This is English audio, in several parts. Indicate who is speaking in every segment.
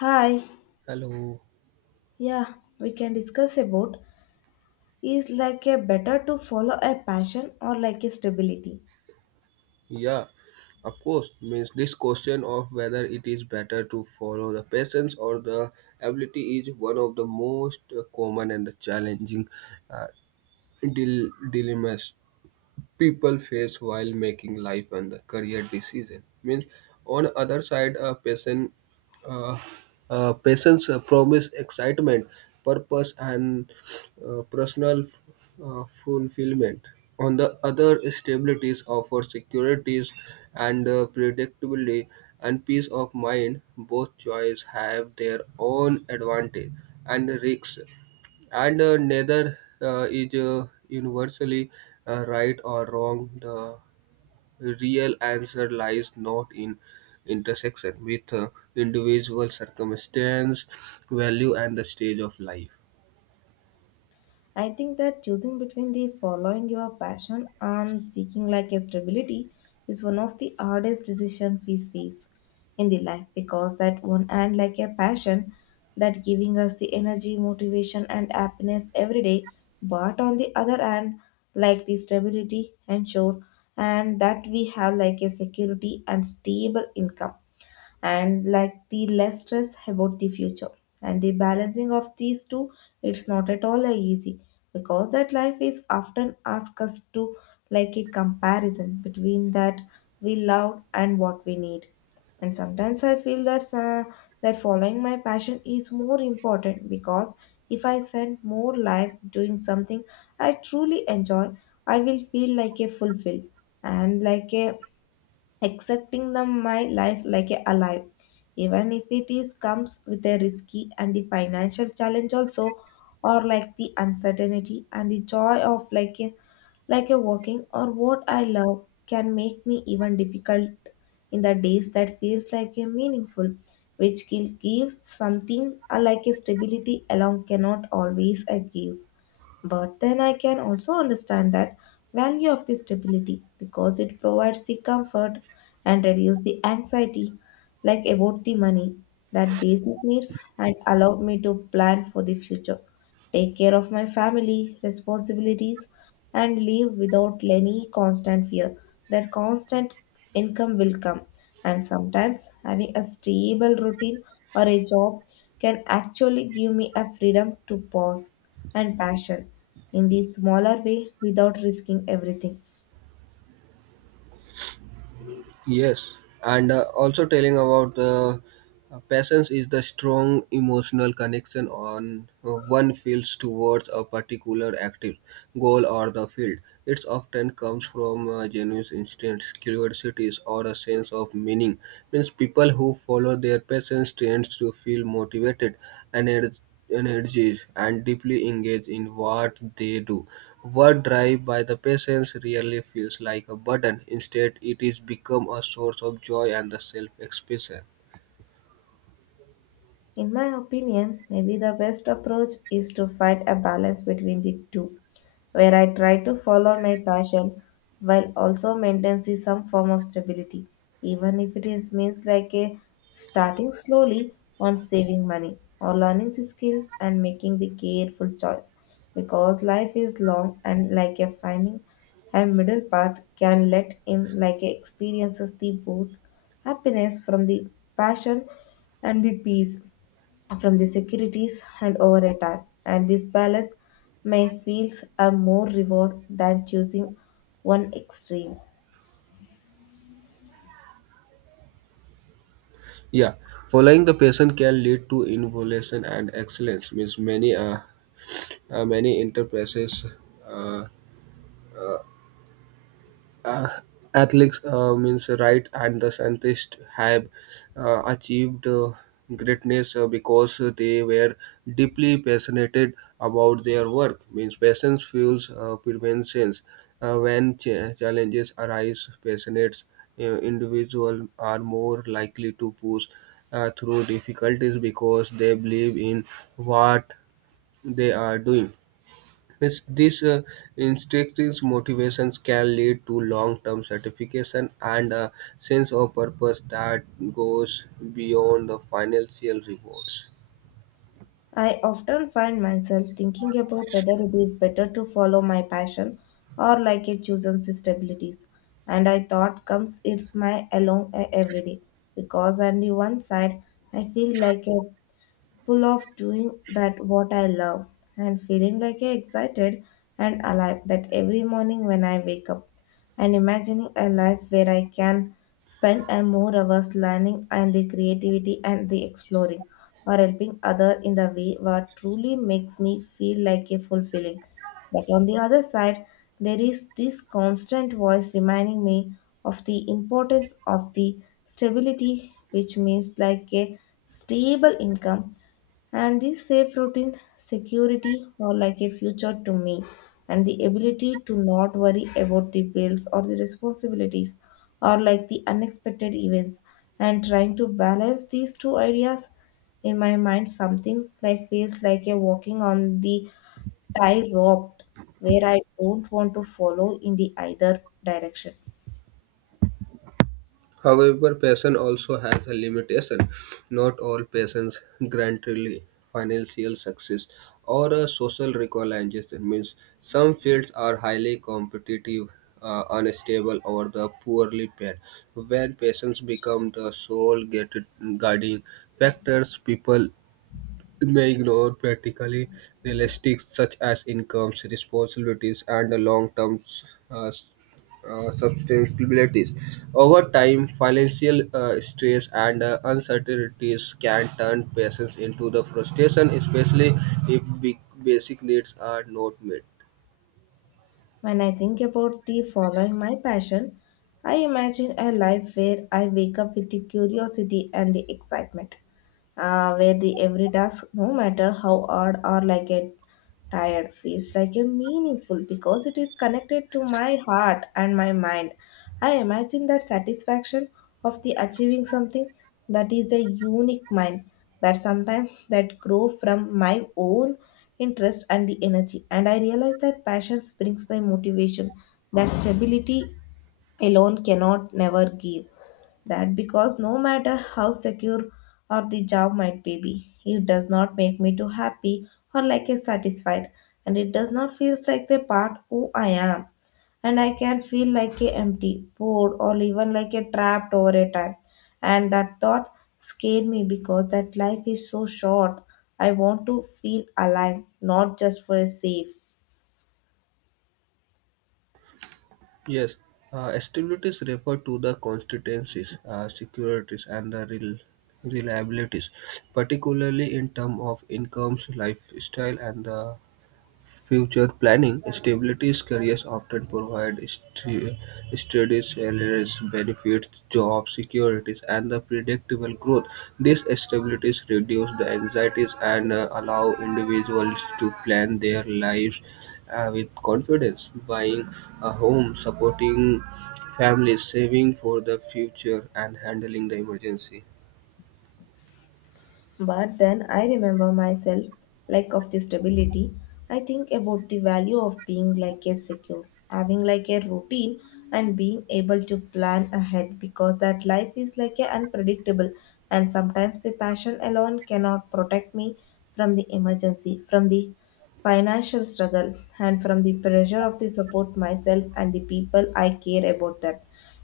Speaker 1: Hi,
Speaker 2: Hello.
Speaker 1: yeah, we can discuss about is like a better to follow a passion or like a stability.
Speaker 2: Yeah, of course. Means this question of whether it is better to follow the passions or the ability is one of the most common and challenging uh, dilemmas people face while making life and career decision means on other side a patient, uh, patients promise excitement, purpose, and personal fulfillment. On the other, stabilities offer securities and predictability and peace of mind. Both choices have their own advantage and risks, and neither is universally right or wrong. The real answer lies not in intersection with individual circumstance, value, and the stage of life.
Speaker 1: I think that choosing between the following your passion and seeking like a stability is one of the hardest decisions we face in the life, because that one and like a passion that giving us the energy, motivation and happiness every day, but on the other hand, like the stability and sure and that we have like a security and stable income and like the less stress about the future. And the balancing of these two, it's not at all easy because that life is often ask us to like a comparison between that we love and what we need. And sometimes I feel that following my passion is more important, because if I spend more life doing something I truly enjoy, I will feel like a fulfilled and like a accepting them my life like a alive, even if it is comes with a risky and the financial challenge also, or like the uncertainty, and the joy of like a walking or what I love can make me even difficult in the days that feels like a meaningful, which gives something like a stability along cannot always gives. But then I can also understand that value of the stability, because it provides the comfort and reduce the anxiety like about the money, that basic needs, and allow me to plan for the future, take care of my family responsibilities, and live without any constant fear that constant income will come. And sometimes having a stable routine or a job can actually give me a freedom to pause and passion in the smaller way without risking everything.
Speaker 2: Yes, and also telling about passions is the strong emotional connection on one feels towards a particular active goal or the field. It often comes from genuine instincts, curiosities, or a sense of meaning. Means people who follow their passions tend to feel motivated and energies and deeply engaged in what they do. Work drive by the patients really feels like a burden. Instead, it is become a source of joy and the self-expression.
Speaker 1: In my opinion, maybe the best approach is to find a balance between the two, where I try to follow my passion while also maintaining some form of stability, even if it is means like a starting slowly on saving money or learning the skills and making the careful choice. Because life is long, and like a finding a middle path can let him like experiences the both happiness from the passion and the peace from the securities and over a time, and this balance may feels a more reward than choosing one extreme.
Speaker 2: Yeah, following the patient can lead to innovation and excellence. Means many many enterprises. Uh, uh, athletes means right, and the scientists have achieved greatness because they were deeply passionate about their work. Means passion fuels preventions. When challenges arise, passionate individuals are more likely to push through difficulties because they believe in what they are doing. Yes, these instinctive motivations can lead to long-term satisfaction and a sense of purpose that goes beyond the financial rewards.
Speaker 1: I often find myself thinking about whether it is better to follow my passion or like a chosen stabilities, and I thought comes it's my alone every day, because on the one side I feel like a full of doing that what I love and feeling like I excited and alive that every morning when I wake up and imagining a life where I can spend a more hours learning and the creativity and the exploring or helping other in the way what truly makes me feel like a fulfilling. But on the other side, there is this constant voice reminding me of the importance of the stability, which means like a stable income and the safe routine security or like a future to me and the ability to not worry about the bills or the responsibilities or like the unexpected events. And trying to balance these two ideas in my mind something like feels like a walking on the I rocked where I don't want to follow in the either direction.
Speaker 2: However, passion also has a limitation. Not all passions grant really financial success or a social recognition. Means some fields are highly competitive, unstable, or the poorly paid. When passions become the sole guiding factors, people may ignore practically realistics such as incomes, responsibilities, and the long-term uh, sustainabilities. Over time, financial stress and uncertainties can turn patients into the frustration, especially if big basic needs are not met.
Speaker 1: When I think about the following my passion, I imagine a life where I wake up with the curiosity and the excitement, where the every task, no matter how hard or like a tired, feels like a meaningful because it is connected to my heart and my mind. I imagine that satisfaction of the achieving something that is a unique mind that sometimes that grow from my own interest and the energy, and I realize that passion brings the motivation that stability alone cannot never give that, because no matter how secure or the job might be, it does not make me too happy or like a satisfied, and it does not feels like the part who I am, and I can feel like a empty bored or even like a trapped over a time. And that thought scared me because that life is so short. I want to feel alive, not just for a safe.
Speaker 2: Yes, stabilities refer to the constituencies, securities, and the real reliabilities, particularly in terms of incomes, lifestyle, and the future planning. Stability careers often provide steady salaries, benefits, job securities, and the predictable growth. These stabilities reduce the anxieties and allow individuals to plan their lives with confidence, buying a home, supporting families, saving for the future, and handling the emergency.
Speaker 1: But then I remember myself like of the stability. I think about the value of being like a secure, having like a routine and being able to plan ahead, because that life is like a unpredictable and sometimes the passion alone cannot protect me from the emergency, from the financial struggle and from the pressure of the support myself and the people I care about them.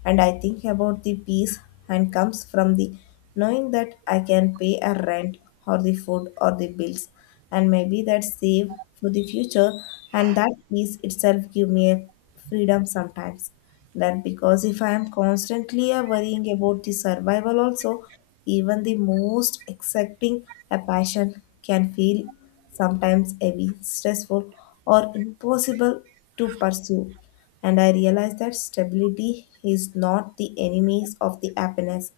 Speaker 1: And I think about the peace and comes from the knowing that I can pay a rent or the food or the bills and maybe that save for the future, and that peace itself give me a freedom sometimes, that because if I am constantly worrying about the survival also, even the most accepting a passion can feel sometimes heavy, stressful, or impossible to pursue. And I realized that stability is not the enemies of the happiness,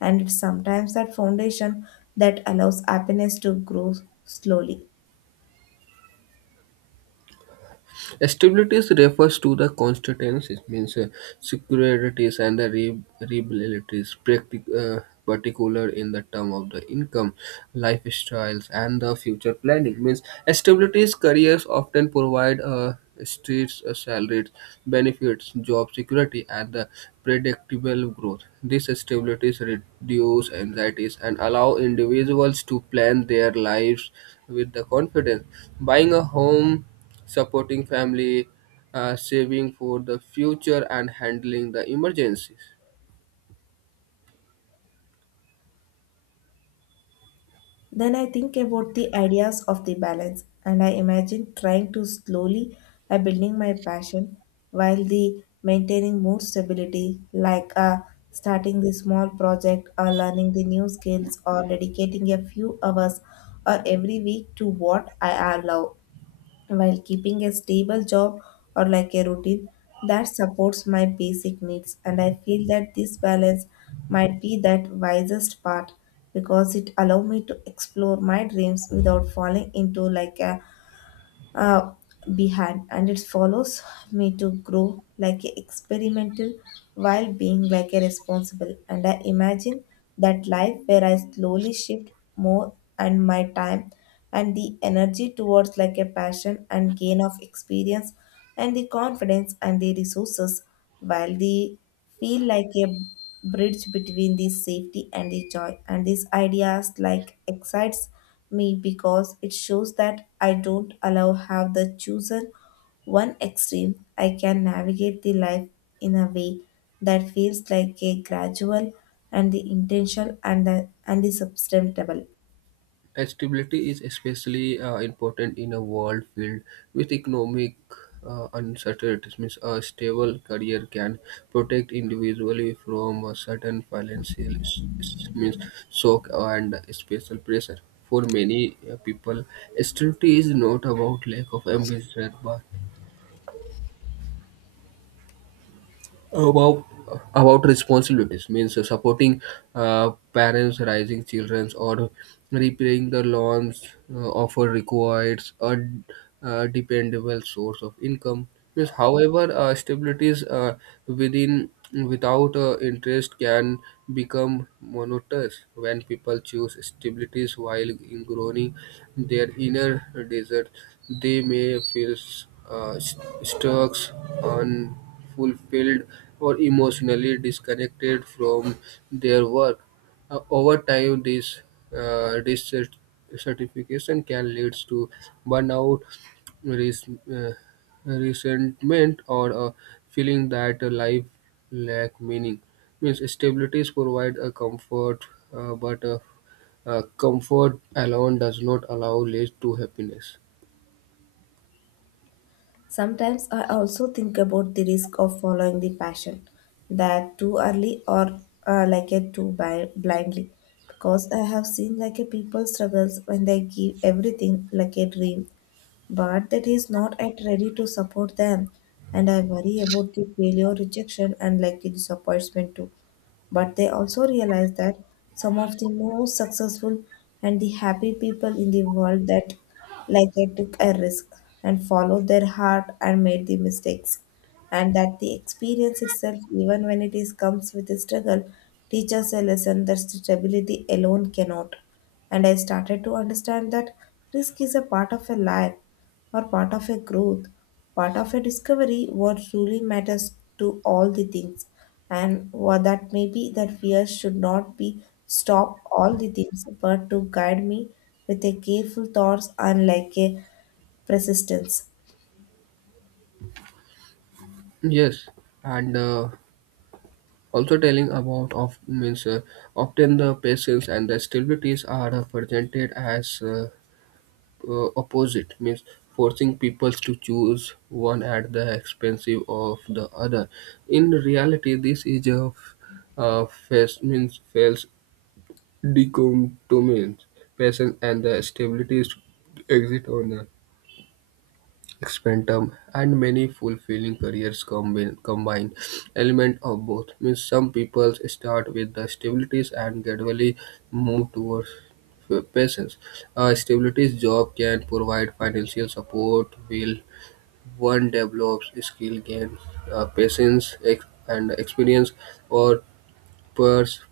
Speaker 1: and it's sometimes that foundation that allows happiness to grow slowly.
Speaker 2: Stability refers to the constituencies, means securities and the liabilities, particular in the term of the income, lifestyles, and the future planning. Means stabilities careers often provide streets, salaries, benefits, job security, and the predictable growth. These stabilities reduce anxieties and allow individuals to plan their lives with the confidence. Buying a home, supporting family, saving for the future, and handling the emergencies.
Speaker 1: Then I think about the ideas of the balance, and I imagine trying to slowly building my passion while the maintaining more stability like starting the small project or learning the new skills or dedicating a few hours or every week to what I love while keeping a stable job or like a routine that supports my basic needs. And I feel that this balance might be that wisest part because it allow me to explore my dreams without falling into like a uh, behind, and it follows me to grow like a experimental while being like a responsible. And I imagine that life where I slowly shift more and my time and the energy towards like a passion and gain of experience and the confidence and the resources while they feel like a bridge between the safety and the joy, and these ideas like excites me because it shows that I don't allow have the chosen one extreme. I can navigate the life in a way that feels like a gradual and the intentional and the sustainable.
Speaker 2: Stability is especially important in a world filled with economic uncertainties. Means a stable career can protect individually from a certain financial means shock and special pressure. For many people, stability is not about lack of ambition, but about about responsibilities. Means supporting parents, raising children, or repairing the loans offer requires a, dependable source of income. Means however stabilities within without interest can become monotonous. When people choose stabilities while ignoring their inner desert, they may feel stuck on fulfilled or emotionally disconnected from their work. Over time, this dissatisfaction can lead to burnout, res- uh, resentment, or a feeling that life lack meaning. Means stabilities provide a comfort, but a comfort alone does not allow lead to happiness.
Speaker 1: Sometimes I also think about the risk of following the passion that too early or like it too blindly because I have seen like a people struggles when they give everything like a dream but that is not yet ready to support them. And I worry about the failure, rejection, and likely disappointment too. But they also realize that some of the most successful and the happy people in the world that like they took a risk and followed their heart and made the mistakes, and that the experience itself, even when it is comes with a struggle, teaches a lesson that stability alone cannot. And I started to understand that risk is a part of a life or part of a growth, part of a discovery, what truly matters to all the things. And what that may be that fear should not be stop all the things, but to guide me with a careful thoughts and like a persistence.
Speaker 2: Yes, and. Also telling about of means often the patience and the stabilities are presented as opposite, means forcing people to choose one at the expense of the other. In reality this is a face means fails decom means patience and the stabilities exit on experimentum, and many fulfilling careers combine element of both. Means some people start with the stabilities and gradually move towards passions. A stabilities job can provide financial support, will one develops skill, gain patience and experience or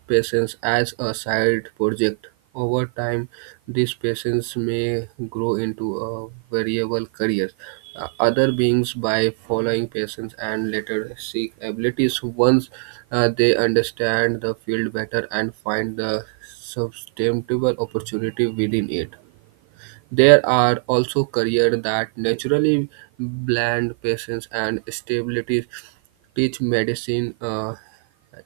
Speaker 2: patience as a side project. Over time, these patience may grow into a variable career. Other beings, by following patients and later seek abilities, once they understand the field better and find the sustainable opportunity within it. There are also careers that naturally blend patience and stability, teach medicine,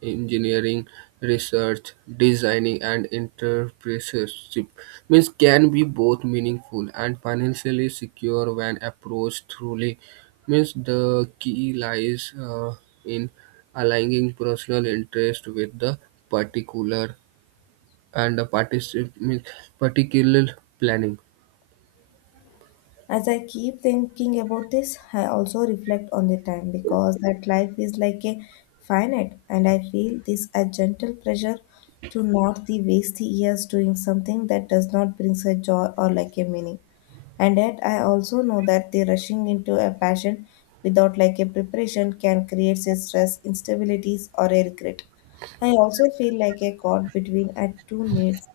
Speaker 2: engineering, research, designing, and entrepreneurship. Means can be both meaningful and financially secure when approached truly. Means the key lies in aligning personal interest with the particular and the means particular planning.
Speaker 1: As I keep thinking about this, I also reflect on the time because that life is like a finite, and I feel this a gentle pressure to not the waste the years doing something that does not bring a joy or like a meaning. And yet, I also know that the rushing into a passion without like a preparation can create a stress, instabilities, or a regret. I also feel like a caught between at two needs,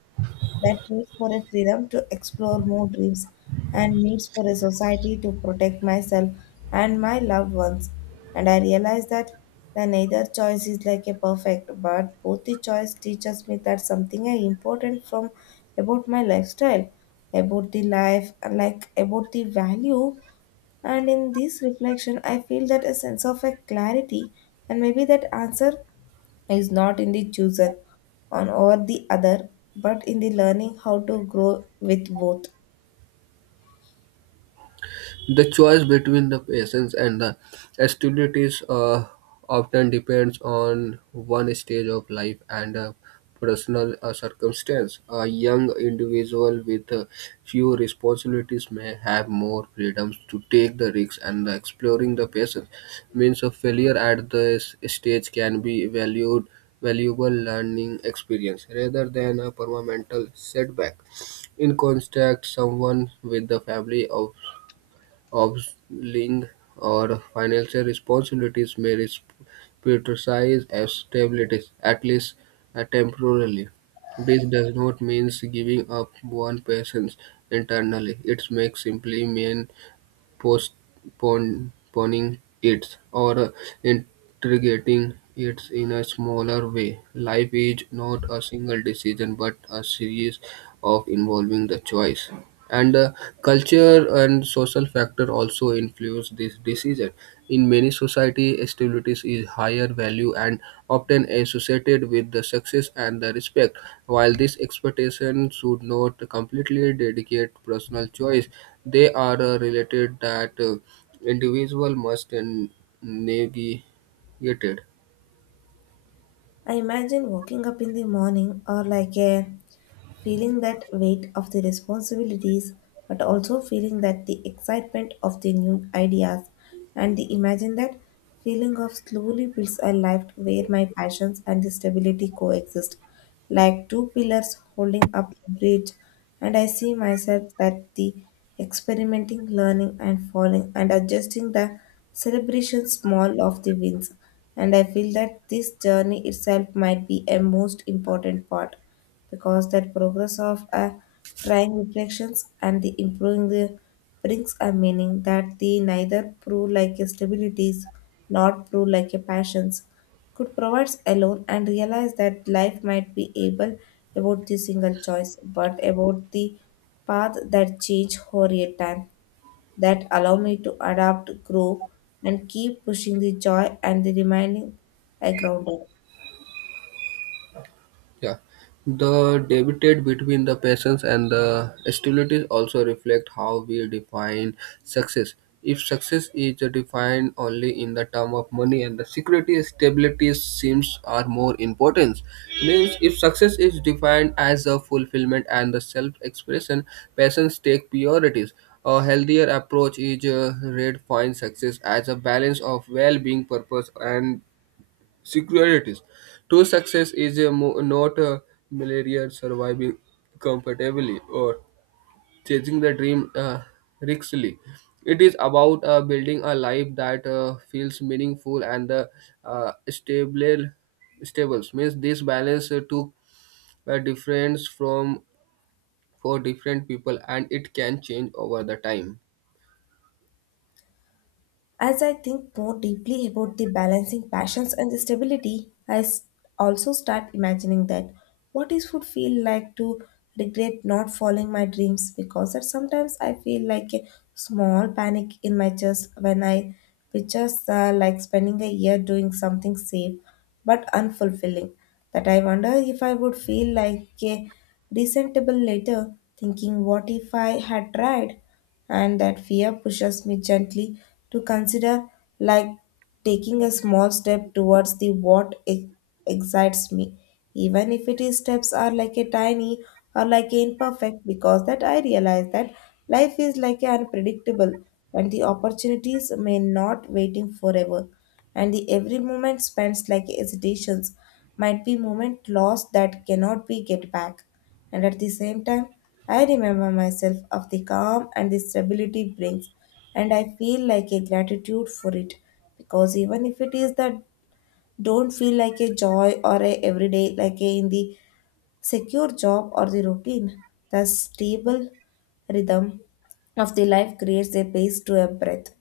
Speaker 1: that needs for a freedom to explore more dreams and needs for a society to protect myself and my loved ones. And I realize that the neither choice is like a perfect, but both the choice teaches me that something I important from about my lifestyle, about the life, and like about the value. And in this reflection, I feel that a sense of a clarity, and maybe that answer is not in the chooser on or the other, but in the learning how to grow with both.
Speaker 2: The choice between the patience and the hostilities often depends on one stage of life and a personal circumstance. A young individual with few responsibilities may have more freedoms to take the risks and the exploring the patience, means of failure at this stage can be valued valuable learning experience rather than a permanent setback. In contact, someone with the family of obliging or financial responsibilities may be criticized as stabilities, at least temporarily. This does not mean giving up one person's internally. It may simply mean postponing it or integrating it in a smaller way. Life is not a single decision but a series of involving the choice. And culture and social factor also influence this decision. In many society, stability is higher value and often associated with the success and the respect. While these expectations should not completely dedicate personal choice, they are related that individual must navigate.
Speaker 1: I imagine waking up in the morning or like a feeling that weight of the responsibilities, but also feeling that the excitement of the new ideas and the imagine that feeling of slowly builds a life where my passions and the stability coexist like two pillars holding up a bridge, and I see myself that the experimenting, learning and falling and adjusting the celebration small of the wins. And I feel that this journey itself might be a most important part because that progress of a trying reflections and the improving the brings a meaning that the neither prove like a stabilities nor prove like a passions could provide alone and realize that life might be able about the single choice but about the path that change over a time that allow me to adapt, grow and keep pushing the joy and the remaining I grounded.
Speaker 2: Yeah, the debate between the passions and the hostilities also reflect how we define success. If success is defined only in the term of money and the security, stability seems are more important. Means if success is defined as a fulfillment and the self-expression, passions take priorities. A healthier approach is redefined success as a balance of well-being, purpose, and securities. True success is a not a malaria surviving comfortably or chasing the dream riskily. It is about building a life that feels meaningful and the uh, stable stables. Means this balance took a difference from for different people and it can change over the time.
Speaker 1: As I think more deeply about the balancing passions and the stability, also start imagining that what it would feel like to regret not following my dreams, because that sometimes I feel like a small panic in my chest when I picture like spending a year doing something safe but unfulfilling, that I wonder if I would feel like a resentable later thinking what if I had tried. And that fear pushes me gently to consider like taking a small step towards the what excites me, even if it is steps are like a tiny or like a imperfect, because that I realize that life is like a unpredictable and the opportunities may not waiting forever, and the every moment spent like hesitations might be moment lost that cannot be get back. And at the same time, I remember myself of the calm and the stability brings, and I feel like a gratitude for it because even if it is that don't feel like a joy or a everyday like a in the secure job or the routine, the stable rhythm of the life creates a pace to a breath,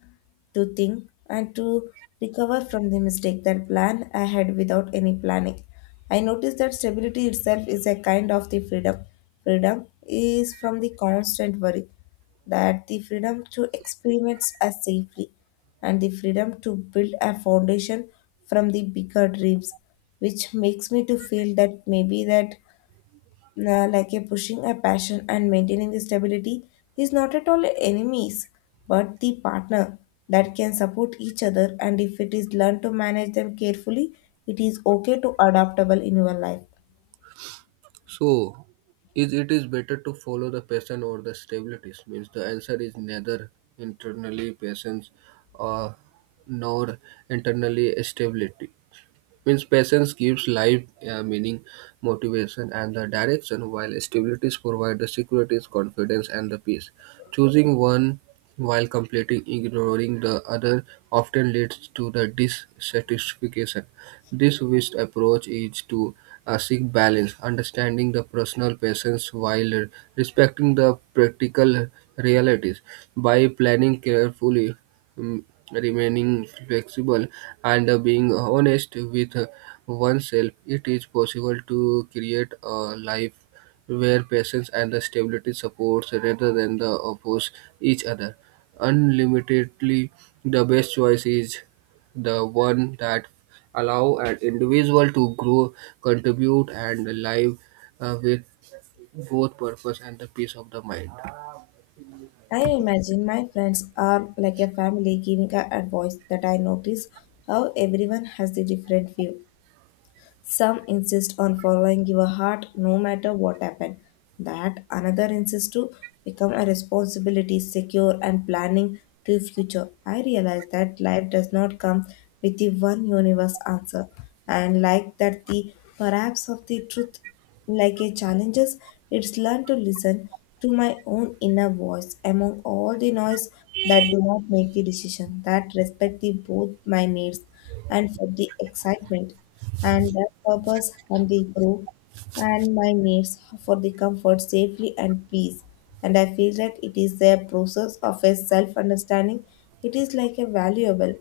Speaker 1: to think and to recover from the mistake that plan ahead without any planning. I noticed that stability itself is a kind of the freedom. Freedom is from the constant worry, that the freedom to experiment as safely, and the freedom to build a foundation from the bigger dreams, which makes me to feel that maybe that like a pushing a passion and maintaining the stability is not at all enemies but the partner that can support each other, and if it is learned to manage them carefully, it is okay to adaptable in your life.
Speaker 2: So, is it is better to follow the passion or the stabilities? Means the answer is neither internally passions or nor internally stability. Means patience gives life meaning, motivation, and the direction, while stabilities provide the security, confidence, and the peace. Choosing one while completely ignoring the other often leads to the dissatisfaction. This wished approach is to seek balance, understanding the personal patience while respecting the practical realities. By planning carefully, um, remaining flexible and being honest with oneself, it is possible to create a life where patience and the stability supports rather than the oppose each other. Unlimitedly, the best choice is the one that allow an individual to grow, contribute, and live with both purpose and the peace of the mind.
Speaker 1: I imagine my friends are like a family giving a advice, that I notice how everyone has the different view. Some insist on following your heart no matter what happens. That another insists to become a responsibility, secure, and planning to future. I realize that life does not come with the one universe answer, and like that, the perhaps of the truth, like a challenges, it's learned to listen to my own inner voice among all the noise, that do not make the decision that respect the both my needs and for the excitement and the purpose and the growth, and my needs for the comfort, safely and peace. And I feel that it is a process of a self-understanding. It is like a valuable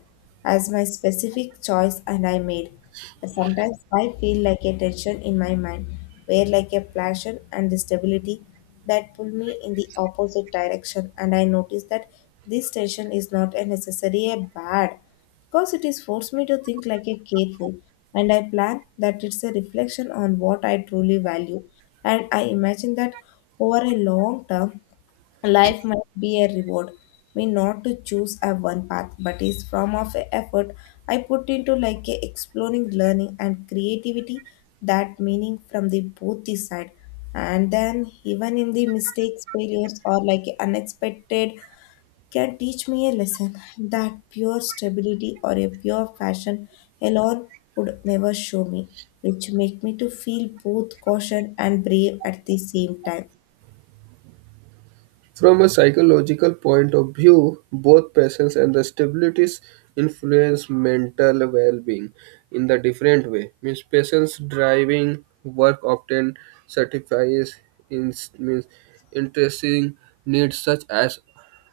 Speaker 1: as my specific choice and I made. And sometimes I feel like a tension in my mind, where like a passion and the stability that pull me in the opposite direction. And I notice that this tension is not a necessary a bad, because it is forced me to think like a careful and I plan that it's a reflection on what I truly value. And I imagine that over a long term, life might be a reward me not to choose a one path but is from of a effort I put into like a exploring, learning and creativity, that meaning from the both the side. And then even in the mistakes, failures or like unexpected can teach me a lesson that pure stability or a pure fashion alone would never show me, which make me to feel both caution and brave at the same time.
Speaker 2: From a psychological point of view, both passions and the stabilities influence mental well-being in the different way. Means passions driving work often satisfies in means interesting needs such as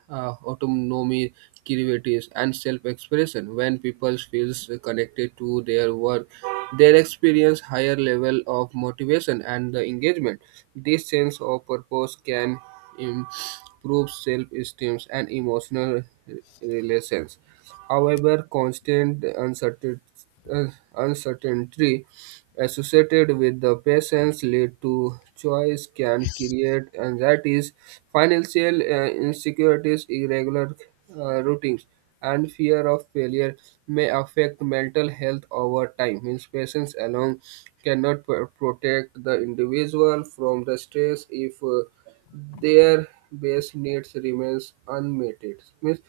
Speaker 2: autonomy, creativity, and self-expression. When people feel connected to their work, they experience higher level of motivation and the engagement. This sense of purpose can improve self-esteem and emotional relations. However, constant uh, uncertainty associated with the patients lead to choice can create anxieties, financial insecurities, irregular routines, and fear of failure may affect mental health over time. Means patients alone cannot protect the individual from the stress if their base needs remains unmet. Means,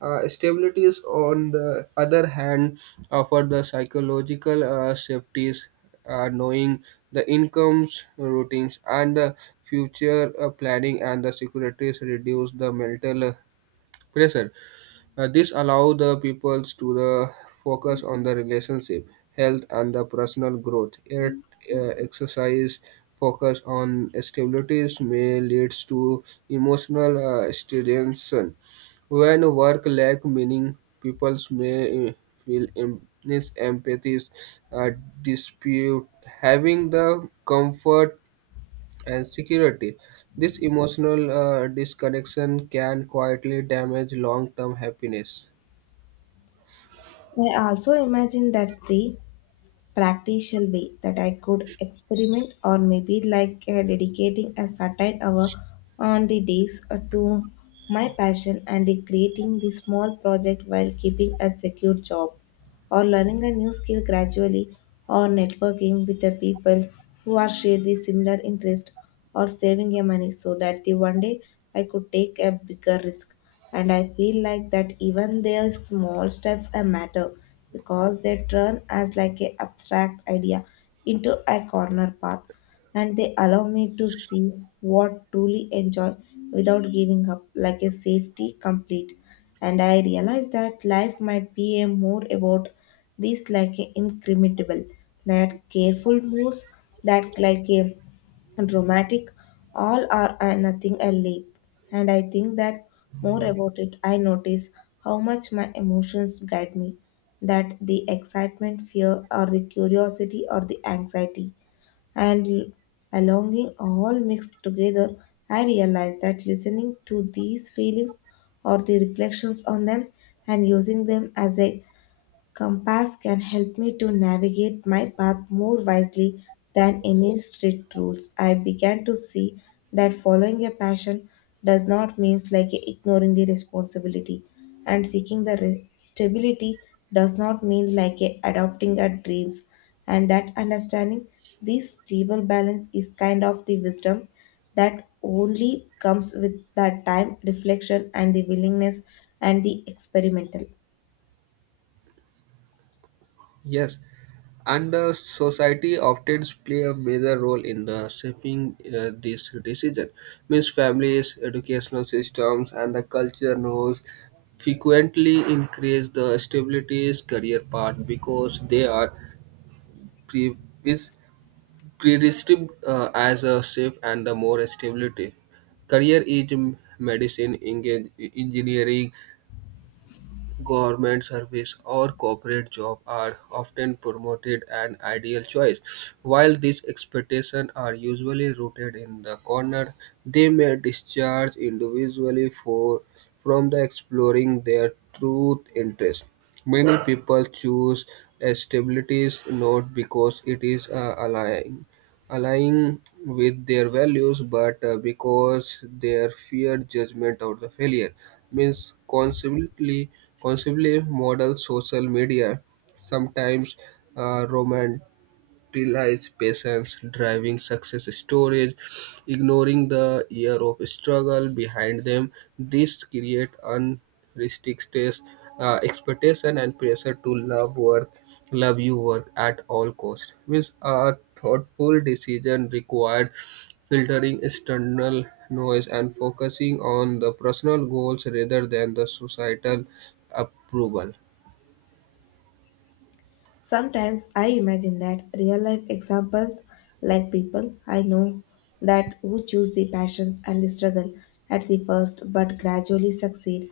Speaker 2: stabilities, on the other hand, offer the psychological safeties, knowing the incomes, routines, and the future planning and the securities reduce the mental pressure. This allows the peoples to the focus on the relationship, health, and the personal growth. Yet, exercise focus on stabilities may leads to emotional stagnation. When work lack meaning, peoples may feel miss empathies, uh, dispute, having the comfort and security. This emotional disconnection can quietly damage long-term happiness.
Speaker 1: I also imagine that the practical way that I could experiment, or maybe like dedicating a certain hour on the days to my passion and the creating the small project while keeping a secure job, or learning a new skill gradually, or networking with the people who are share the similar interest, or saving your money so that the one day I could take a bigger risk. And I feel like that even their small steps a matter, because they turn as like a abstract idea into a corner path, and they allow me to see what truly enjoy without giving up like a safety complete. And I realize that life might be a more about this like a incrementable, that careful moves, that like a dramatic all are a nothing a leap. And I think that more about it I notice how much my emotions guide me, that the excitement, fear or the curiosity or the anxiety and a longing all mixed together. I realized that listening to these feelings or the reflections on them and using them as a compass can help me to navigate my path more wisely than any strict rules. I began to see that following a passion does not mean like ignoring the responsibility, and seeking the stability does not mean like a adopting our dreams. And that understanding this stable balance is kind of the wisdom that only comes with the time, reflection, and the willingness and the experimental.
Speaker 2: Yes, and the society often play a major role in the shaping this decision. Means families, educational systems, and the culture roles frequently increase the stability's career path because they are pre is predestined as a safe and the more stability. Career is medicine, engineering, government service or corporate job are often promoted an ideal choice. While these expectations are usually rooted in the corner, they may discharge individually for from the exploring their true interest. Many people choose stabilities not because it is alluring aligning with their values, but because their fear judgment or the failure. Means conceivably model social media sometimes romant utilize patience, driving success stories, ignoring the year of struggle behind them. This create unrestricted expectation and pressure to love you work at all cost. Means a thoughtful decision required filtering external noise and focusing on the personal goals rather than the societal approval.
Speaker 1: Sometimes I imagine that real life examples like people I know that who choose the passions and the struggle at the first but gradually succeed,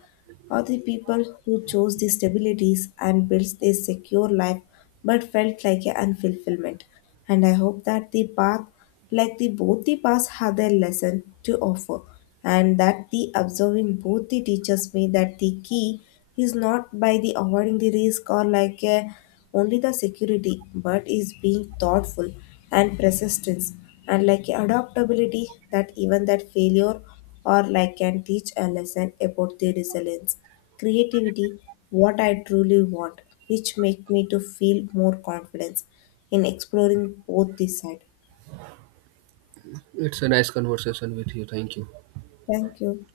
Speaker 1: or the people who chose the stabilities and built a secure life but felt like a unfulfillment. And I hope that the path, like the both the paths, have their lesson to offer, and that the observing both the teaches me that the key is not by the avoiding the risk or like a, only the security, but is being thoughtful and persistence and like adaptability, that even that failure or like can teach a lesson about the resilience, creativity, what I truly want, which make me to feel more confidence in exploring both this side.
Speaker 2: It's a nice conversation with you. Thank you.
Speaker 1: Thank you.